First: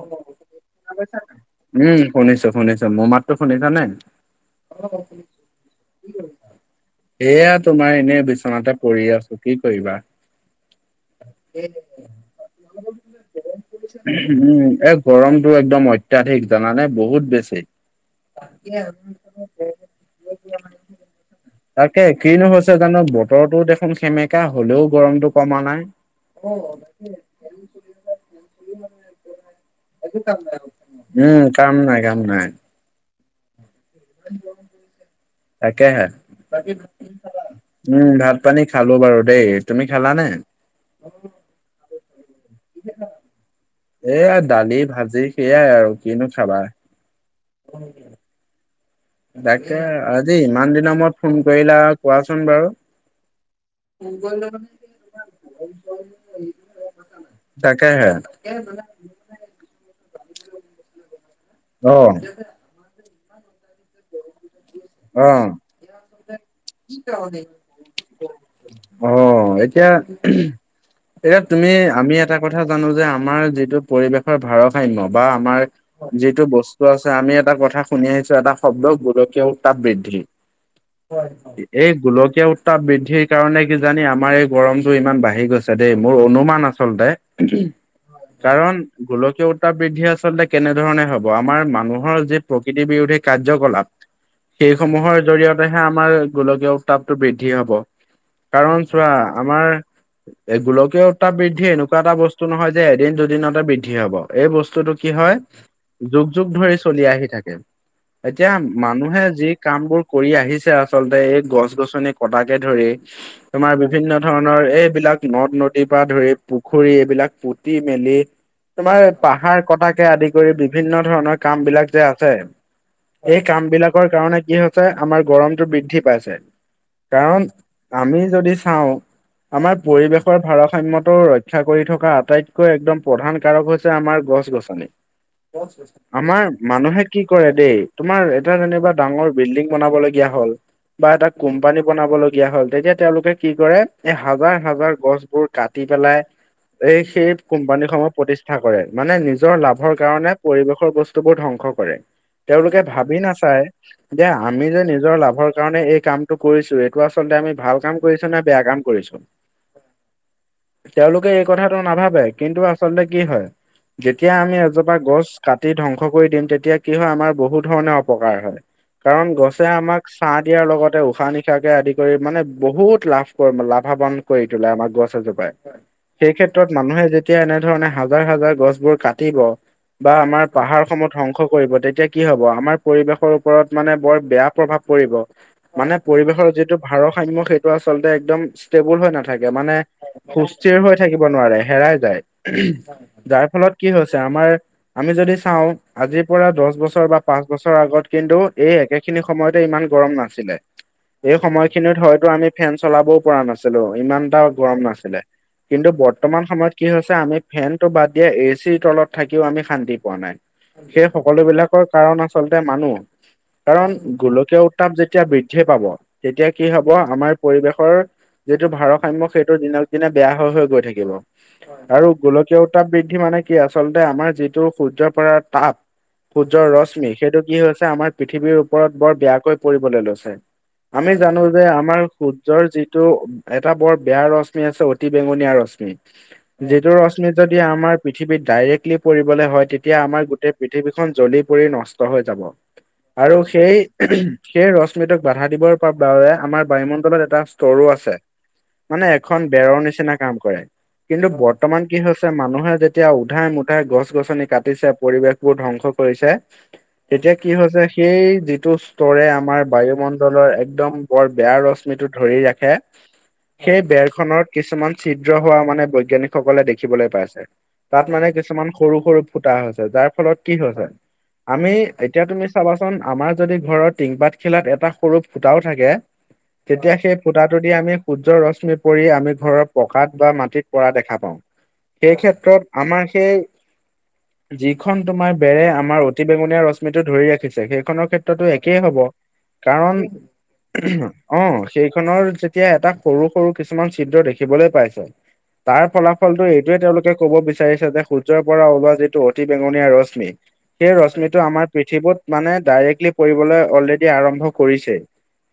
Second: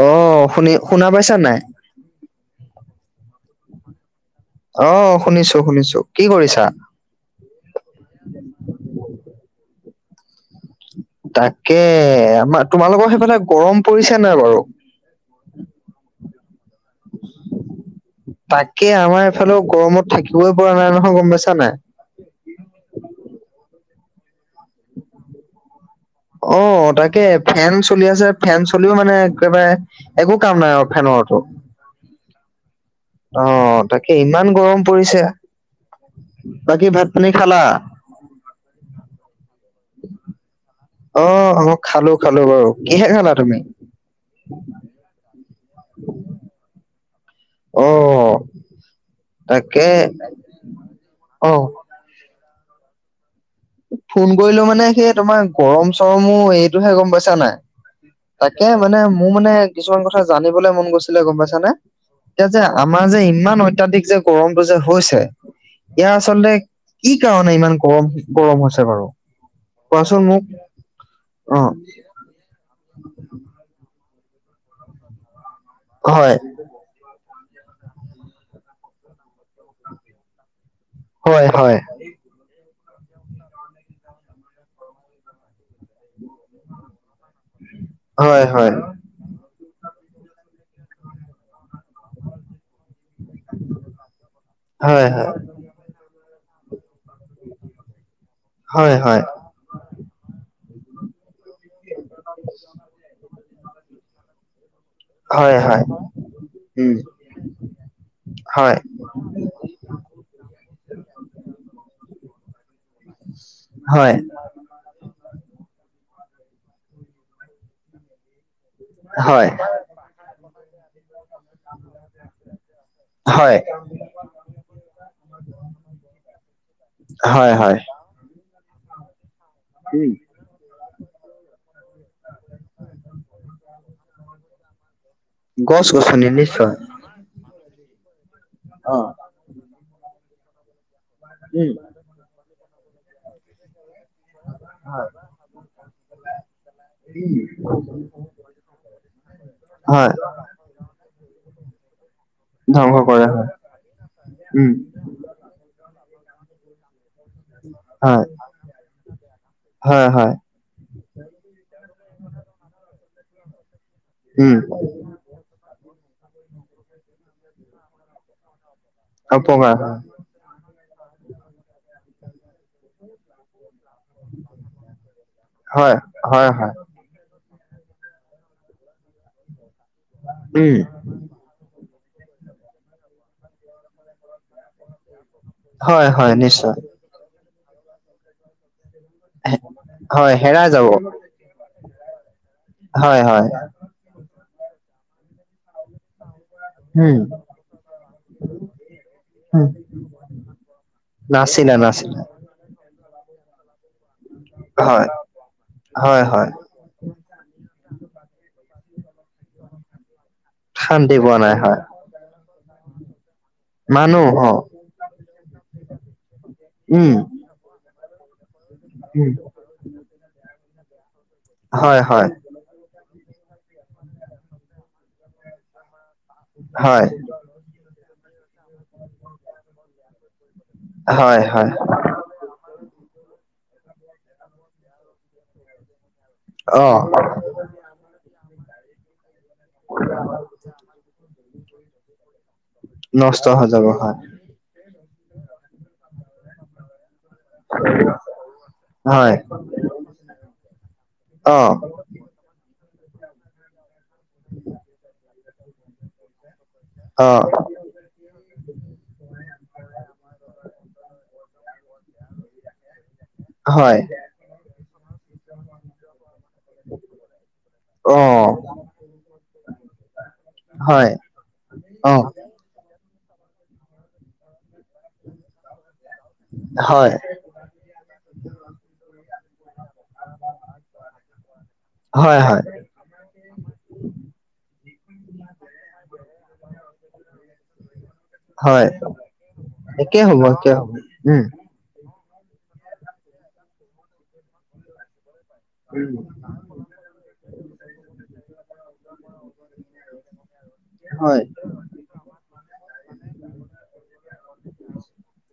অহ শুনি শুনা পাইছা নাই? উম শুনিছো শুনিছো মোৰ মাততো শুনিছা নাই অ শুনিছো শুনিছো কি কৰিছা এয়া তোমাৰ এনেই বিচনাতে পৰি আছো কি কৰিবা তাকে গৰমতটো একদম অত্যাধিক জানানে বহুত বেছি তাকে আমাৰ এইফালেও গৰমত থাকিবই পৰা নাই নহয় গম পাইছা নাই একে কিনো হৈছে জানো বতৰটো দেখোন সেমেকা হলেও গৰমতটো কমা নাই অ তাকে ফেন চলি আছে ফেন চলিও মানে একেবাৰে একো কাম নাই আৰু ফেনৰতো। উম কাম নাই কাম নাই। অ' তাকে ইমান গৰম পৰিছে। তাকে হে‌ বাকী ভাত পানী খালা? উম ভাত পানী খালো বাৰু দেই তুমি খালানে? অ অ মই খালো খালো বাৰু কিহে খালা তুমি। এয়া দালি ভাজি সেইয়াই আৰু কিনো খাবা আহ ডাক্তৰ আজি ইমান দিনৰ মূৰত ফোন অ কৰিলা আৰু কোৱাচোন বাৰু। ফোন কৰিলো মানে সেই তোমাৰ গৰম চৰমো এইটোহে গ'ম পাইছা নাই। তাকেহে তাকে মানে মোৰ মানে। কিছুমান কথা জানিবলৈ মন গৈছিলে, গ'ম পাইছানে, অ এতিয়া যে আমাৰ যে ইমান। অত্যাধিক যে গৰমটো যে হৈছে অ ইয়াৰ আচলতে কি কাৰণে ইমান গৰম। গৰম হৈছে বাৰু অ এতিয়া কোৱাচোন মোক এতিয়া অ তুমি। আমি এটা কথা জানো যে আমাৰ যিটো পৰিৱেশৰ ভাৰসাম্য বা আমাৰ হয় যিটো বস্তু আছে আমি এটা কথা শুনি আহিছো এটা শব্দ গোলকীয় উত্তাপ বৃদ্ধি। হয় হয় এই গোলকীয়া উ বৃদ্ধিৰ কাৰণে কি জানি আমাৰ এই গৰমতটো ইমান বাঢ়ি গৈছে দেই মোৰ অনুমান আচলতে হয় হয় কাৰণ গোলকীয় উত্তাপ বৃদ্ধি আচলতে কেনেধৰণে হ'ব। আমাৰ মানুহৰ যি প্ৰকৃতিৰ বিৰোধে। কাৰ্যকলাপ হয় সেইসমূহৰ হয় জৰিয়তে। হে আমাৰ গোলকীয় উত্তাপটো বৃদ্ধি হ'ব কাৰণ হয় চোৱা হয় আমাৰ এই গোলকীয় উত্তাপ বৃদ্ধি এনেকুৱা এটা বস্তু নহয় যে এদিন - দুদিনতে বৃদ্ধি হ'ব। এই বস্তুতো কি হয়, যুগ - যুগ ধৰি উম চলি আহি থাকে। এতিয়া হয় মানুহে যি কামবোৰ কৰি আহিছে আচলতে এই গছ - গছনি কটাকে ধৰি তোমাৰ হয় বিভিন্ন ধৰণ নৰ এইবিলাক নদ - নদীৰ পৰা ধৰি পুখুৰী এইবিলাক পুতি মেলি তোমাৰ হয় পাহাৰ কটাকে আদি কৰি বিভিন্ন ধৰণৰ কামবিলাক যে আছে এই হয় কামবিলাকৰ কাৰণে কি হৈছে, আমাৰ গৰমটো বৃদ্ধি পাইছে, কাৰণ হয় হয় আমি যদি চাওঁ, আমাৰ উম পৰিৱেশৰ ভাৰসাম্যত ৰ ক্ষা কৰি থকা আটাইতকৈ একদম প্ৰধান কাৰক হৈছে আমাৰ গছ - গছনি। গছ গছনি আমাৰ নিশ্চয় মানুহে কি কৰে দেই, তোমাৰ এটা যেনিবা ডাঙৰ বিল্ডিং বনাবলগীয়া হ'ল বা এটা উম কোম্পানী বনাবলগীয়া হ'ল, তেতিয়া তেওঁলোকে কি কৰে এই হাবাৰ - হাবাৰ গছবোৰ কাটি পেলাই এই সেইত কোম্পানীসমূহ প্ৰতিষ্ঠা কৰে মানে নিজৰ লাভৰ হয় কাৰণে পৰিৱেশৰ বস্তুবোৰ ধ্বংস কৰে। তেওঁলোকে ধ্বংস ভাবি কৰে হয় নাচায় যে আমি উম যে নিজৰ লাভৰ কাৰণে এই কামটো কৰিছো। এ টো আচলতে আমি ভাল কাম হয় কৰিছো নে বেয়া কাম কৰিছো? হয় হয় তেওঁলোকে এই কথাটো নাভাবে কিন্তু আচলতে কি হয়, যেতিয়া আমি উম এজোপা গছ কাটি ধ্বংস কৰি দিম তেতিয়া কি হয়, আমাৰ বহুত ধৰণে অপকাৰ হয় কাৰণ গছে অপকাৰ হয় আমাক কাঁহ দিয়াৰ লগতে উশাহ - নিশাহকে আদি কৰি মানে বহুত লাভ কৰি লাভৱান কৰি তোলে আমাৰ গছ এজোপাই, হয় সেই হয় ক্ষেত্ৰত হয় মানুহে যে যেতিয়া এনেধৰণে হাবাৰ - হাবাৰ গছবোৰ কাটিব বা আমাৰ উম পাহাৰ সমূহ ধংস কৰিব তেতিয়া কি হ'ব, আমাৰ পৰিৱেশৰ ওপৰত মানে বৰ বেয়া প্ৰভাৱ পৰিব। মানে হয় হয় পৰিৱেশৰ যিটো নিশ্চয় ভাৰসাম্য সেইটো আচলতে একদম চি ষ্টেবুল হৈ নাথাকে মানে হয় হেৰাই সুস্থিৰ যাব হৈ থাকিব নোৱাৰে হেৰাই যায়, উহুম। হয় হয়। কি হৈছে আমাৰ আমি যদি চাওঁ আজিৰ পৰা দচ বছ ত উম বা পাঁচ বছৰৰ আগত কিন্তু এই একেখিনি সময়তে উম। ইমান গৰম নাছিলে। এই নাছিলে সময়খিনিত নাছিলে হয়তো আমি ফেন চলাবও পৰা নাছিলো, ইমানটাও গৰম হয় নাছিলে কিন্তু হয় বৰ্তমান হয় সময়ত কি হৈছে আমি ফেনটো বাদ দিয়া, এ চিৰ তলত থাকিও আমি শান্তি পোৱা নাই। সেই শান্তি পোৱা নাই হয় সকলোবিলাকৰ কাৰণ আচলতে মানুহ। কাৰণ মানুহ অ গোলকীয় উত্তাপ যেতিয়া বৃদ্ধি পাব তেতিয়া কি হ'ব উম আমাৰ পৰিৱেশৰ যিটো ভাৰসাম্য উম সেইটো দিনক দিনে বেয়া হৈ হৈ গৈ থাকিব হয় আৰু হয় গোল কিয় উত্তাপ বৃদ্ধি মানে কি? আচলতে আমাৰ যিটো সূৰ্যৰ পৰা তাপ যৰ হয় ৰশ্মি সেইটো কি হৈছে আমাৰ পৃথিৱীৰ ওপৰত বৰ বেয়াকৈ পৰিবলৈ লৈছে। আমি হয় জানো যে হয় আমাৰ সূৰ্যৰ যিটো এটা বৰ বেয়া ৰশ্মি আছে অতি বেঙনীয়া ৰশ্মি অ যিটো ৰশ্মিত যদি আমাৰ পৃথিৱীত ডাইৰেক্টলি পৰিবলৈ হয় তেতিয়া আমাৰ গোটেই পৃথিৱীখন জ্বলি পৰি নষ্ট হৈ যাব আৰু নষ্ট হৈ সেই যাব হয় উহুম সেই ৰশ্মিটোক বাধা দিবৰ বা বাবে আমাৰ বায়ুমণ্ডলত এটা ষ্টৰো আছে। মানে হয় এখন বেৰৰ নিচিনা কাম কৰে কিন্তু অ বৰ্তমান কি হৈছ তে মানুহে যেতিয়া উধাই - মুধাই গছ - গছনি কাটিছে, পৰিৱেশবোৰ ধ্বংস কৰিছে অ এতিয়া কি হৈছে সেই যিটো ষ্টৰে আমাৰ বায়ুমণ্ডলৰ একদম বৰ বেয়া ৰশ্মিটো ধৰি ৰাখে [unintelligible] সেই বেৰ খনত কিছুমান ছিদ্ৰ হোৱা মানে বৈজ্ঞানিক সকলে দেখিবলৈ পাইছে। তাত অ মানে কিছুমান সৰু সৰু ফুটা হৈছে। যাৰ ফলত কি হৈছে? হয় আমি অ এতিয়া তুমি চাবাচোন আমাৰ যদি ঘৰৰ টিংপাত খিলাত এটা সৰু ফুটাও থাকে তেতিয়া হয় সেই ফুটাটো দি আমি সূৰ্যৰ ৰশ্মি পৰি আমি ঘৰৰ পকাত বা মাটিত পৰা দেখা পাওঁ। সেই হয় হয় ক্ষেত্ৰত আমাৰ সেই, যিখন তোমাৰ বেৰে আমাৰ অত অতি বেঙুীয়া ৰশ্মিটো ধৰি ৰাখিছে। সেইখনৰ ক্ষেত টো একেই হয় হ'ব। কাৰণ, একে হ'ব একে হ'ব উম অঁ সেইখনৰ যেতিয়া এটা সৰু সৰু কিছুমান চিএ দেখিবলৈ পাইছে তাৰ ফলাফলটো এইটোৱে তেওঁলোকে কব বিচাৰিছে যে সূৰ্যৰ পৰা ওলোৱা যিটো অতি বেঙনীয়া ৰশ্মি সেই হয় ৰশ্মিটো আমাৰ পৃথিৱীত মানে ডাইৰেক্টলি পৰিবলৈ অলৰেডি আৰম্ভ কৰিছে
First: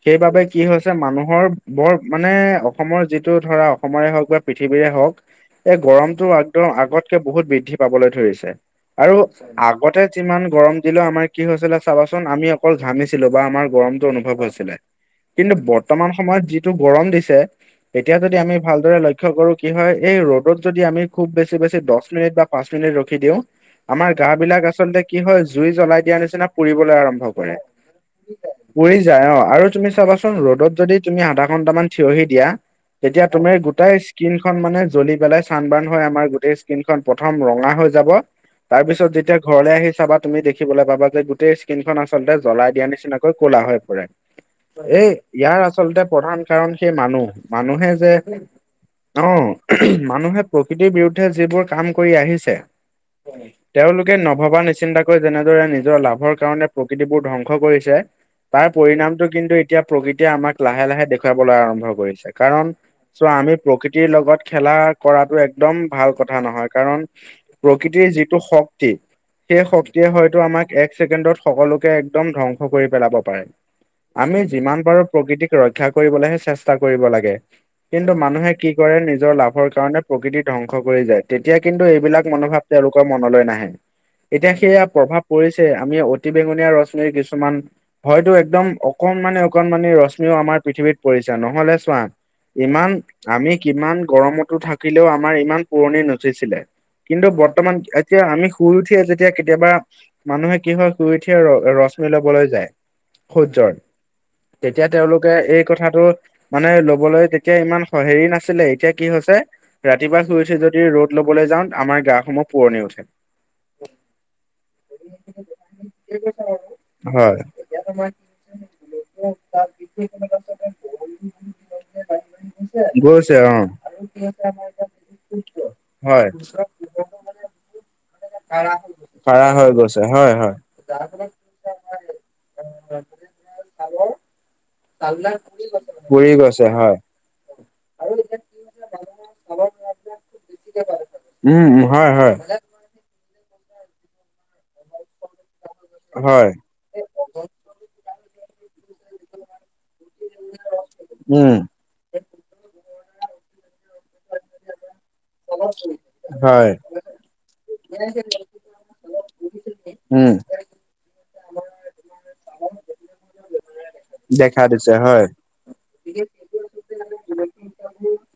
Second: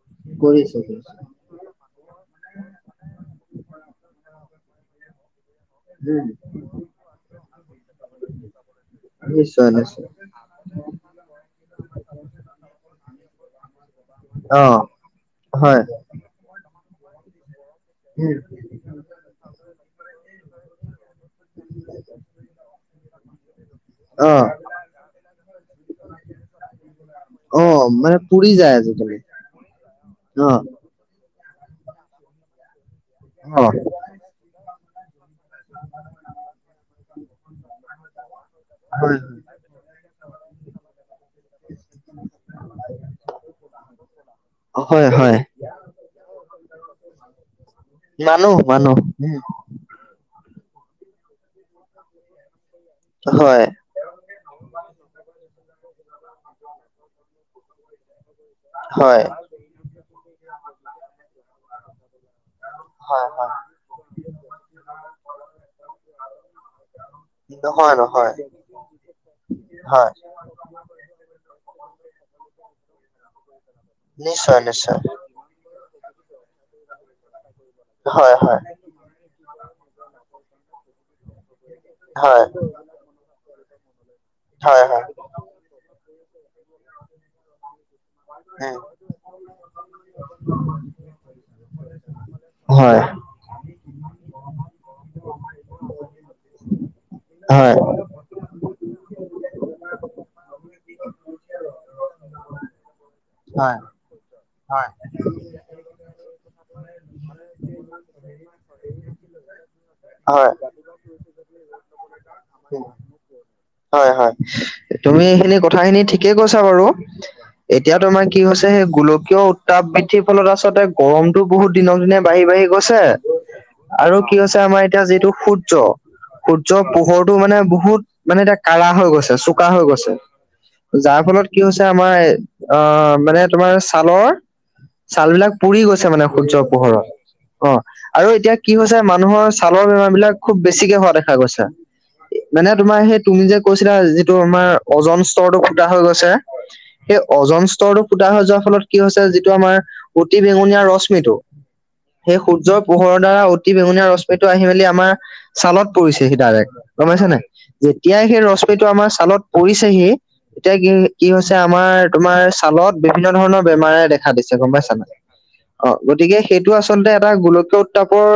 সেইবাবে কি কৰিছো হৈছে কৰিছো মানুহৰ বৰ মানে, অসমৰ যিটো ধৰা অসমৰে হওঁক বা পৃথিৱীৰে হওঁক এই গৰমতো উম একদম আগতকে বহুত বৃদ্ধি পাবলৈ ধৰিছে আৰু নিশ্চয় নিশ্চয় আগতে যিমান গৰম দিলেও আমাৰ কি হৈছিলে চাবাচোন, আমি অকল ঘামিছিলো বা আমাৰ গৰমটো অনুভৱ অ হৈছিলে। কিন্তু হয় বৰ্তমান সময়ত যিটো গৰম দিছে, এতিয়া যদি উম আমি ভালদৰে লক্ষ্য কৰো কি হয় এই ৰ'দত যদি আমি খুব বেছি বেছি দহ মিনিট বা পাঁচ মিনিট ৰখি দিওঁ, আমাৰ গা অ বিলাক আ আচলতে কি হয় জুই জ্বলাই দিয়া নিচিনা পুৰিবলৈ আৰম্ভ কৰে। অ মানে পুৰি উৰি আজিকালি যায় অঁ আৰু তুমি চাবাচোন অ ৰ'দত যদি তুমি আধা ঘণ্টা মান ঠিয় হি দিয়া, তেতিয়া তুমি অ গোটাই স্কিনখন মানে জ্বলি পেলাই- চানবাৰ্ন হৈ আমাৰ গোটেই স্কিন খন প্ৰথম ৰঙা হৈ যাব, তাৰপিছত হয় যেতিয়া ঘৰলৈ আহি চাবা তুমি দেখিবলৈ পাবা যে গোটেই স্কিনখন আলতে জ্বলাই দিয়া নিচিনাকৈ ক'লা হৈ পৰে। এই হয় হয় ইয়াৰ আচলতে প্ৰধান কাৰণ সেই মানুহ। মানুহে যে মানুহ। ওম মানুহে প্ৰকৃতিৰ বিৰুদ্ধে যিবোৰ কাম কৰি আহিছে হয় তেওঁলোক নভবা নিশচিন্তাকৈ যেনেদৰে নিজৰ লাভৰ কাৰণে প্ৰকৃতিবোৰ ধ্বংস কৰিছে তাৰ হয় পৰিণামটো কিন্তু এতিয়া প্ৰকৃতিয়ে আমাক লাহে লাহে দেখুৱাবলৈ আৰম্ভ কৰিছে। কাৰণ হয় চ' হয় আমি প্ৰকৃতিৰ লগত খেলা কৰাতটো একদম ভাল কথা নহয় কাৰণ নহয় প্ৰকৃতিৰ নহয় যিটো শক্ত সেই শক্তিয়ে হয় হয়তো আমাক এক ছেকেণ্ডত সকলোকে একদম ধ্বংস কৰি পেলাব পাৰে। আমি নিশ্চয় যিমান নিশ্চয় পাৰো প্ৰকৃতিক ৰক্ষা কৰিবলৈহে চেষ্টা কৰিব লাগে কিন্তু হয় মানুহে হয় কি কৰে নিজৰ লাভৰ কাৰণে প্ৰকৃতি ধ্বংস কৰি যায় তেতিয়া কিন্তু এইবিলাক হয় মনোভাৱ তেওঁলোকৰ মনলৈ নাহে। এতিয়া সেয়া হয় হয় প্ৰভাৱ পৰিছে আমি অতি বেঙুনীয়া ৰশ্মিৰ কিছুমান হয়তো একদম উম অকণমানে অকণমানি ৰশ্মিও আমাৰ পৃথিৱীত পৰিছে নহলে চোৱা ইমান হয় আমি কিমান গৰমতো থাকিলেও আমাৰ ইমান পুৰণি নঠিছিলে। কিন্তু বৰ্তমান হয় এতিয়া আমি শুই উঠিয়ে যেতিয়া কেতিয়াবা মানুহে কি হয় শুই উঠিয়ে ৰ ৰশ্মি ল'বলৈ যায়। সূৰ্যৰ হয় হয় তেতিয়া তেওঁলোকে এই কথাটো মানে লবলৈ তেতিয়া ইমান হেৰি নাছিলে এতিয়া কি হৈছে ৰাতিপুৱা শুই হয় উঠি যদি ৰ'দ ল'বলৈ যাওঁ আমাৰ গা সমূহ পুৰণি উঠে। হয় হয় তুমি এইখিনি কথাখিনি ঠিকে কৈছা বাৰু। হয় এতিয়া তোমাৰ কি হৈছে সেই গোলকীয় উত্তাপ বৃদ্ধিৰ ফলত আচলতে গৰম তটো বহুত দিনক দিনে বাঢ়ি বাঢ়ি গৈছে। আৰু কি হৈছে আমাৰ এতিয়া যিটো সূৰ্য্য হয়। সূৰ্য্য পোহৰটো মানে বহুত মানে এতিয়া কাড়া হৈ গৈছে কাৰা চোকা হৈ গৈছে হয় হয়। যাৰ ফলত কি হৈছে আমাৰ অহ মানে তোমাৰ ছালৰ ছাল বিলাক পুৰি গৈছে মানে সূৰ্য্যৰ গৈছে হয় পোহৰত। অহ আৰু এতিয়া কি হৈছে মানুহৰ ছালৰ বেমাৰ বিলাক খুব বেছিকে হোৱা দেখা গৈছে উম হয় হয়। মানে তোমাৰ সেই তুমি যে কৈছিলা যিটো আমাৰ অজন স্তৰটো ফুটা হৈ গৈছে। হয় সেই অজন স্তৰটো ফুটা হৈ যোৱাৰ ফলত কি হৈছে যিটো আমাৰ অতি বেঙুনীয়া ৰশ্মিটো উম সেই সূৰ্য্য পোহৰ দ্বাৰা অতি বেঙুনীয়া ৰ ৰশ্মিটো আহি মেলি আমাৰ ছালত পৰিছে সি হয় ডাইৰেক্ট গম পাইছ নাই যেতিয়াই সেই ৰশ্মিটো আমাৰ ছালত পৰিছে সি উম এতিয়া কি কি হৈছে আমাৰ তোমাৰ ছালত বিভিন্ন ধৰণৰ বেমাৰে দেখা দিছে গম পাইছা নাই অহ গতিকে সেইটো আচলতে এটা গোলকীয় উত্তাপৰ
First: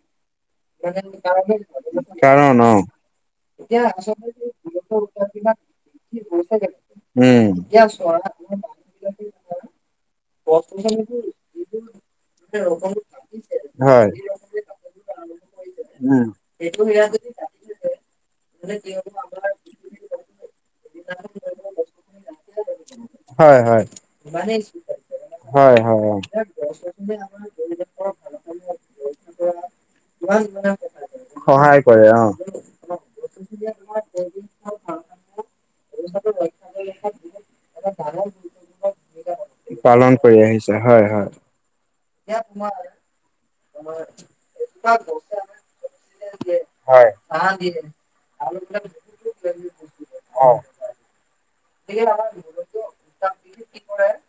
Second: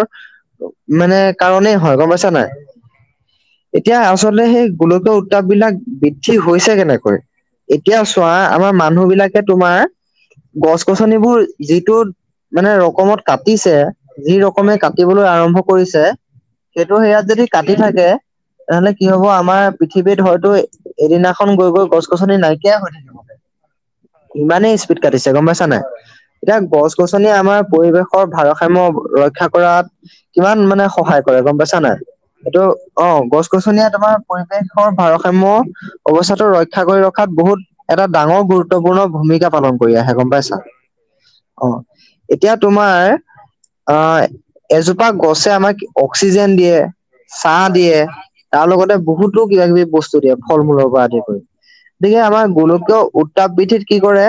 মানে কাৰনে হয় গম পাইছা নাই কাৰণ অ এতিয়া আ আচলতে সেই গোলকীয় উত্তাপ বিলাক বৃদ্ধি হৈছে কেনেকৈ উম এতিয়া চোৱা আমাৰ মানুহ বিলাকে তোমাৰ গছ গছনিবোৰ যিটো মানে ৰকমত কাটিছে হয়। যি ৰক কমে কাটিবলৈ আৰম্ভ কৰিছে উম সেইটো সেয়াত যদি কাটি থাকে তেনেহলে কি হব আমাৰ পৃথিৱীত হয়তো এদিনাখন গৈ গৈ গছ গছনি নাইকীয়াই হৈ থাকিব। হয় হয় ইমানেই স্পীড কাটিছে গম পাইছা হয় নাই হয় অ এতিয়া গছ গছনি আমাৰ পৰিৱেশৰ ভাৰসাম্য ৰক্ষা কৰাত কিমান মানে সহায় কৰে গম পাইছা সহায় নাই কৰে অ এইটো অহ গছ গছনিয়ে তোমাৰ পৰিৱেশৰ ভাৰসাম্য অৱস্থাটো ৰক্ষা কৰি ৰখাত বহুত এটা ডাঙৰ গুৰুত্বপূৰ্ণ ভূমিকা। পালন কৰি আহে গম পাইছা আহিছে হয় হয় অহ এতিয়া তোমাৰ অহ এজোপা গছে আমাক অক্সিজেন দিয়ে হয় ছাহ দিয়ে। তাৰ লগতে বহুতো কিবা কিবি বস্তু দিয়ে অ ফল মূলৰ পৰা আদি কৰি গতিকে আমাৰ গোলকীয় উ তাপ বৃদ্ধিত কি কৰে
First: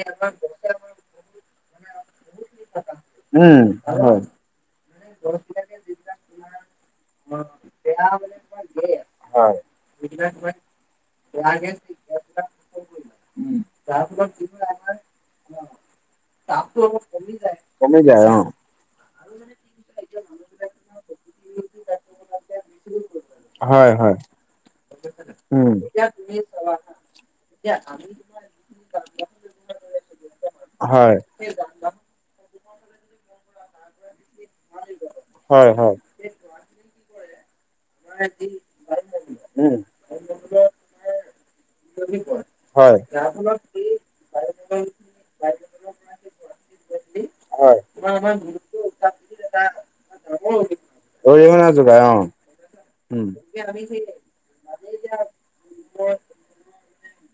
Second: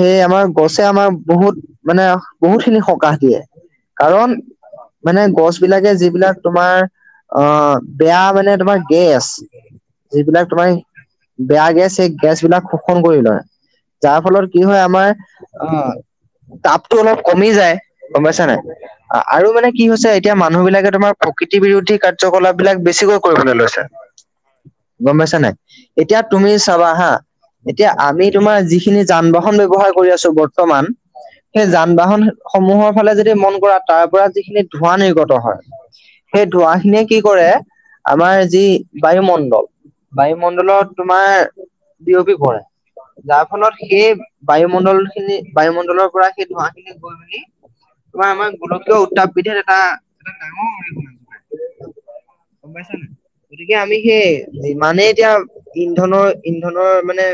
সেই আমাৰ গছে আমাৰ বহুত মানে বহুত খিনি সকাহ দিয়ে উম হয় কাৰণ মানে গছ বিলাকে যিবিলাক তোমাৰ অহ বেয়া মানে তোমাৰ গেছ হয় যিবিলাক তোমাৰ বেয়া গেছ সেই গেছ বিলাক শো শোষণ কৰি লয় উম যাৰ ফলত কি হয় আমাৰ আহ তাপটো অলপ কমি যায় কমি গম অ পাইছা নে নাই? আৰু মানে কি হৈছে এতিয়া মানুহ বিলাকে তোমাৰ প্ৰকৃতি বিৰোধী কাৰ্যকলাপ বিলাক বেছিকৈ কৰিবলৈ লৈছে। হয় হয় গম পাইছা নাই উম এতিয়া তুমি চাবা হা এতিয়া আমি তোমাৰ যিখিনি যান বাহন ব্যৱহাৰ কৰি আছো বৰ্তমান, হয় সেই যান বাহন সমূহৰ ফালে যদি মন কৰা তাৰ পৰা যিখিনি ধোঁৱা নিৰ্গত হয় সেই ধোঁৱা খিনিয়ে কি কৰে। আমাৰ যি বায়ুমণ্ডল, উম বায়ুমণ্ডলত তোমাৰ বিয়পি পৰে। হয় যাৰ ফলত সেই বায়ুমণ্ডল খিনি, বায়ুমণ্ডলৰ পৰা সেই ধোঁৱা খিনি গৈ মেলি হয় তোমাৰ আমাৰ গোলকীয় উত্তাপ বৃদ্ধি এটা ডাঙৰ অৰিহণা অৰিহণা যোগায়। অহ গম পাইছ নাই? গতিকে আমি সেই যিমানে এতিয়া ইন্ধনৰ-ইন্ধনৰ মানে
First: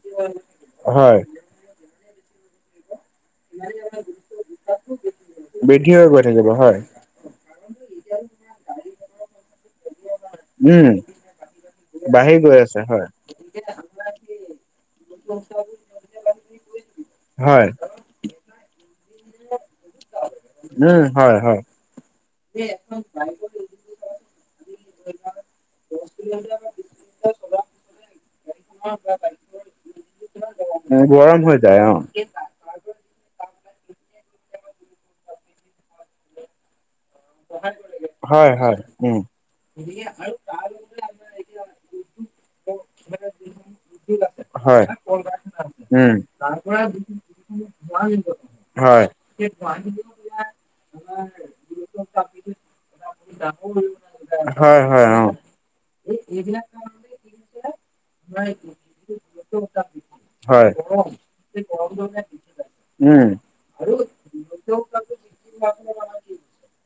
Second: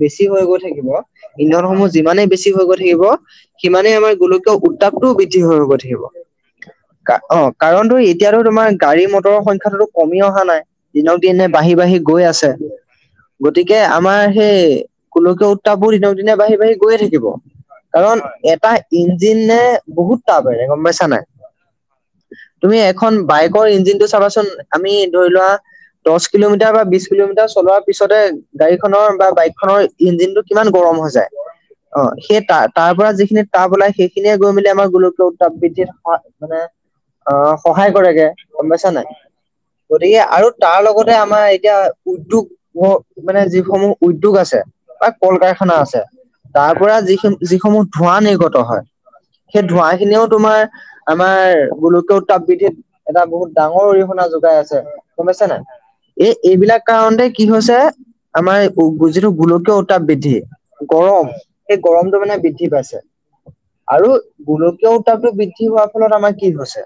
বেছি হৈ গৈ থাকিব, হয় ইন্ধন সমূহ যিমানেই বেছি হৈ গৈ থাকিব, সিমানেই আমাৰ গোলকীয় উত্তাপটোও বৃদ্ধি হৈ হৈ গৈ থাকিব। কা অহ, কাৰণটো এতিয়াটো তোমাৰ গাড়ী-মটৰৰ সংখ্যাটো তো কমি অহা [unintelligible] নাই উম, দিনক দিনে বাঢ়ি-বাঢ়ি গৈ আছে, গতিকে আমাৰ সেই গোলকীয় উত্তাপবোৰ দিনক দিনে বাঢ়ি-বাঢ়ি গৈয়ে থাকিব। হয়, কাৰণ এটা ইঞ্জিনে বহুত তাপেৰে গম উম, পাইছা নাই? হয়, হয়। তুমি এখন বাইকৰ ইঞ্জিনটো চাবাচোন আমি ধৰি লোৱা দহ কিলোমিটাৰ বা বিছ কিলোমিটাৰ চলোৱাৰ পিছতে গাড়ীখনৰ বা বাইকখনৰ ইঞ্জিনটোত কিমান গৰম হৈ যায়। অ, সেই তা তাৰ পৰা যিখিনি তাপ ওলাই সেইখিনিয়ে গৈ মেলি আমাৰ গোলকীয় উত্তাপ বৃদ্ধিত স মানে অঁ সহায় কৰেগে, হয়, গম হয়, পাইছা নাই? উম, গতিকে আৰু তাৰ লগতে আমাৰ এতিয়া উদ্যোগ ও মানে যিসমূহ উদ্যোগ আছে, হয়, বা কল-কাৰখানা আছে। উম, তাৰ পৰা যিখি যিসমূহ ধোঁৱা নিৰ্গত হয়, সেই ধোঁৱা খিনিও তোমাৰ, আমাৰ গোলকীয় উত্তাপ বৃদ্ধিত এটা বহুত ডা ঙৰ অৰিহণা যোগাই হয়, আছে। হয়, অ, গম পাইছা নাই? এই এইবিলাক কাৰণতে কি হৈছে আমাৰ যিটো গোলকীয় উত্তাপ বৃদ্ধি, হয়, গৰম, এই গৰমটো মানে বৃদ্ধি পাইছে। উম, আৰু গোলকীয় উত্তাপটো বৃদ্ধি হোৱাৰ ফলত আমাৰ কি হৈছে,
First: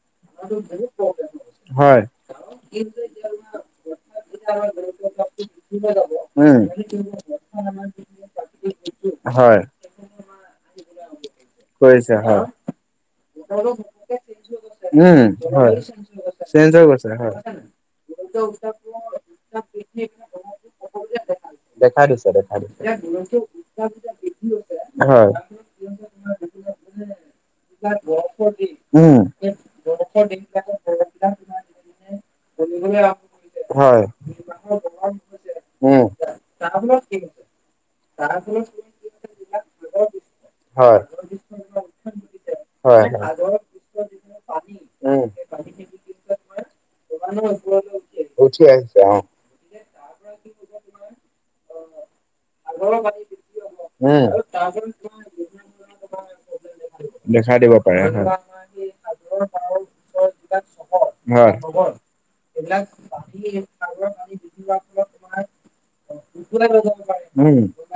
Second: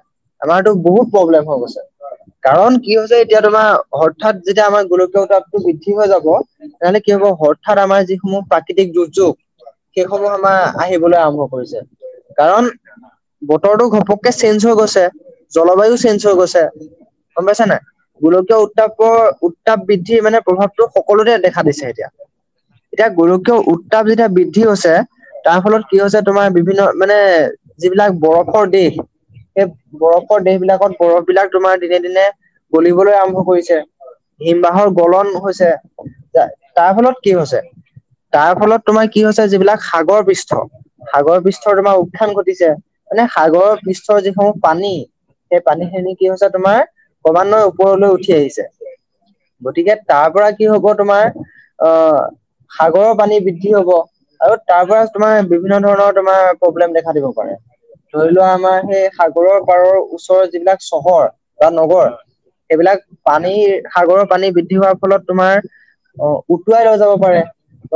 আমাৰতো বহুত প্ৰব্লেম হৈ গৈছে। হয়। কাৰণ কি হৈছে, এতিয়া তোমাৰ হঠাৎ যেতিয়া আমাৰ গোলকীয় উত্তাপটো বৃদ্ধি হৈ যাব, উম। জানা নে কি হ'ব হঠাৎ আমাৰ যিসমূহ প্ৰাকৃতিক দুৰ্যোগ, হয়, সেইসমূহ আমাৰ আহিবলৈ আৰম্ভ কৰিছে। কাৰণ বতৰটো ঘপ কে চেঞ্জ হৈ গৈছে, উম, হয়, জলবায়ু চেঞ্জ হৈ গৈছে। চেঞ্জ হৈ গৈছে, হয়। গম পাইছা নাই গোলকীয় উত্তাপৰ উত্তাপ বৃদ্ধিৰ মানে প্ৰভাৱটো সকলোতে দেখা দিছে। দেখা এতিয়া দিছে, দেখা দিছে। এতিয়া গোলকীয় উত্তাপ যেতিয়া বৃদ্ধি হৈছে, হয়। তাৰ ফলত কি হৈছে তোমাৰ বিভিন্ন মানে যিবিলাক বৰফৰ দেশ, উম। সেই বৰফৰ দেশবিলাকত বৰফ বিলাক তোমাৰ দিনে-দিনে গলিবলৈ আৰম্ভ কৰিছে। হয় হিম বাহৰ গলন হৈছে। উম তাৰ ফলত কি হৈছে? তাৰ ফলত তোমাৰ কি হৈছে, যিবিলাক সাগৰ পৃষ্ঠ হয়। সাগৰ পৃষ্ঠৰ তোমাৰ উত্থান ঘটিছে। হয় মানে হয়। সাগৰৰ পৃষ্ঠৰ যিসমূহ পানী, উম সেই পানী খিনি কি হৈছে তোমাৰ ক্ৰমান্বয়ে ওপৰলৈ উঠি আহিছে। গতিকে তাৰ পৰা কি হ'ব তোমাৰ, আহ সাগৰৰ পানী বৃদ্ধি হ'ব। উম। আৰু তাৰ পৰা তোমাৰ বিভিন্ন ধৰণৰ তোমাৰ প্ৰব্লেম দেখা দিব। দেখা দিব পাৰে, ধৰি হয়। লোৱা আমাৰ সেই সাগৰৰ পাৰৰ ওচৰৰ যিবিলাক চহৰ হয়। বা নগৰ সেইবিলাক পানীৰ, সাগৰৰ পানী বৃদ্ধি হোৱাৰ ফলত তোমাৰ অ, উটুৱাই লৈ যাব পাৰে। উম। বা